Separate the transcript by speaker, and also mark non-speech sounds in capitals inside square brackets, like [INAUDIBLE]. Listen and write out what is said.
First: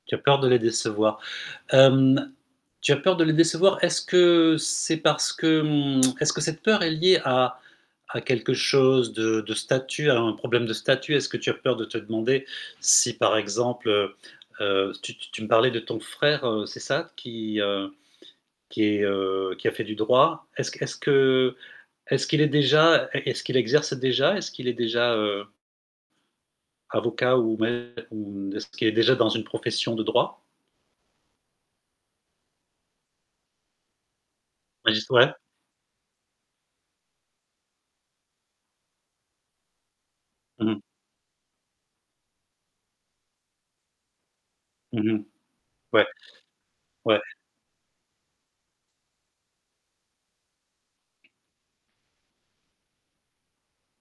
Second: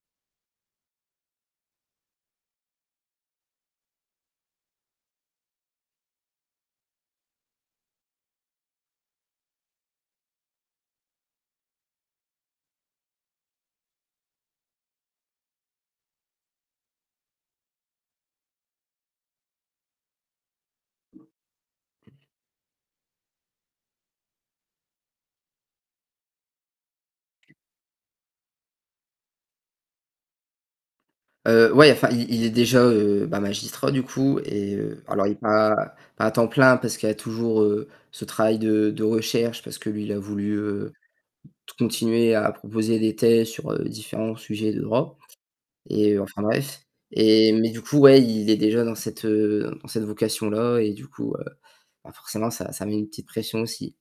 Speaker 1: Tu as peur de les décevoir. Hem, tu as peur de les décevoir, est-ce que c'est parce que, mmh [TSK] est-ce que cette peur est liée à à quelque chose de de statut, à un problème de statut? Est-ce que tu as peur de te demander si par exemple, heu heu, tu tu tu me parlais de ton frère, heu, c'est ça, qui, heu, qui est, heu, qui a fait du droit? Est-ce que est-ce que est-ce qu'il est déjà e est-ce qu'il exerce déjà? Est-ce qu'il est déjà, heu avocat ou même ou est-ce qu'il est déjà dans une profession de droit?
Speaker 2: Heu, ouais enfin il il est déjà, heu, bah, magistrat, du coup et heu,
Speaker 1: Magistr
Speaker 2: alors il
Speaker 1: ouais.
Speaker 2: est pas pas à temps plein parce qu'il y a toujours, heu, ce travail de de recherche parce que lui il a voulu,
Speaker 1: Mmh mh.
Speaker 2: heu, t continuer à proposer des thèses sur, heu, différents sujets de
Speaker 1: Mmh
Speaker 2: droit
Speaker 1: mh. Ouais,
Speaker 2: et enfin bref,
Speaker 1: ouais.
Speaker 2: et mais du coup, ouais, il est déjà dans cette, heu, dans cette vocation-là et du coup, heu, bah, forcément ça ça met une petite pression aussi.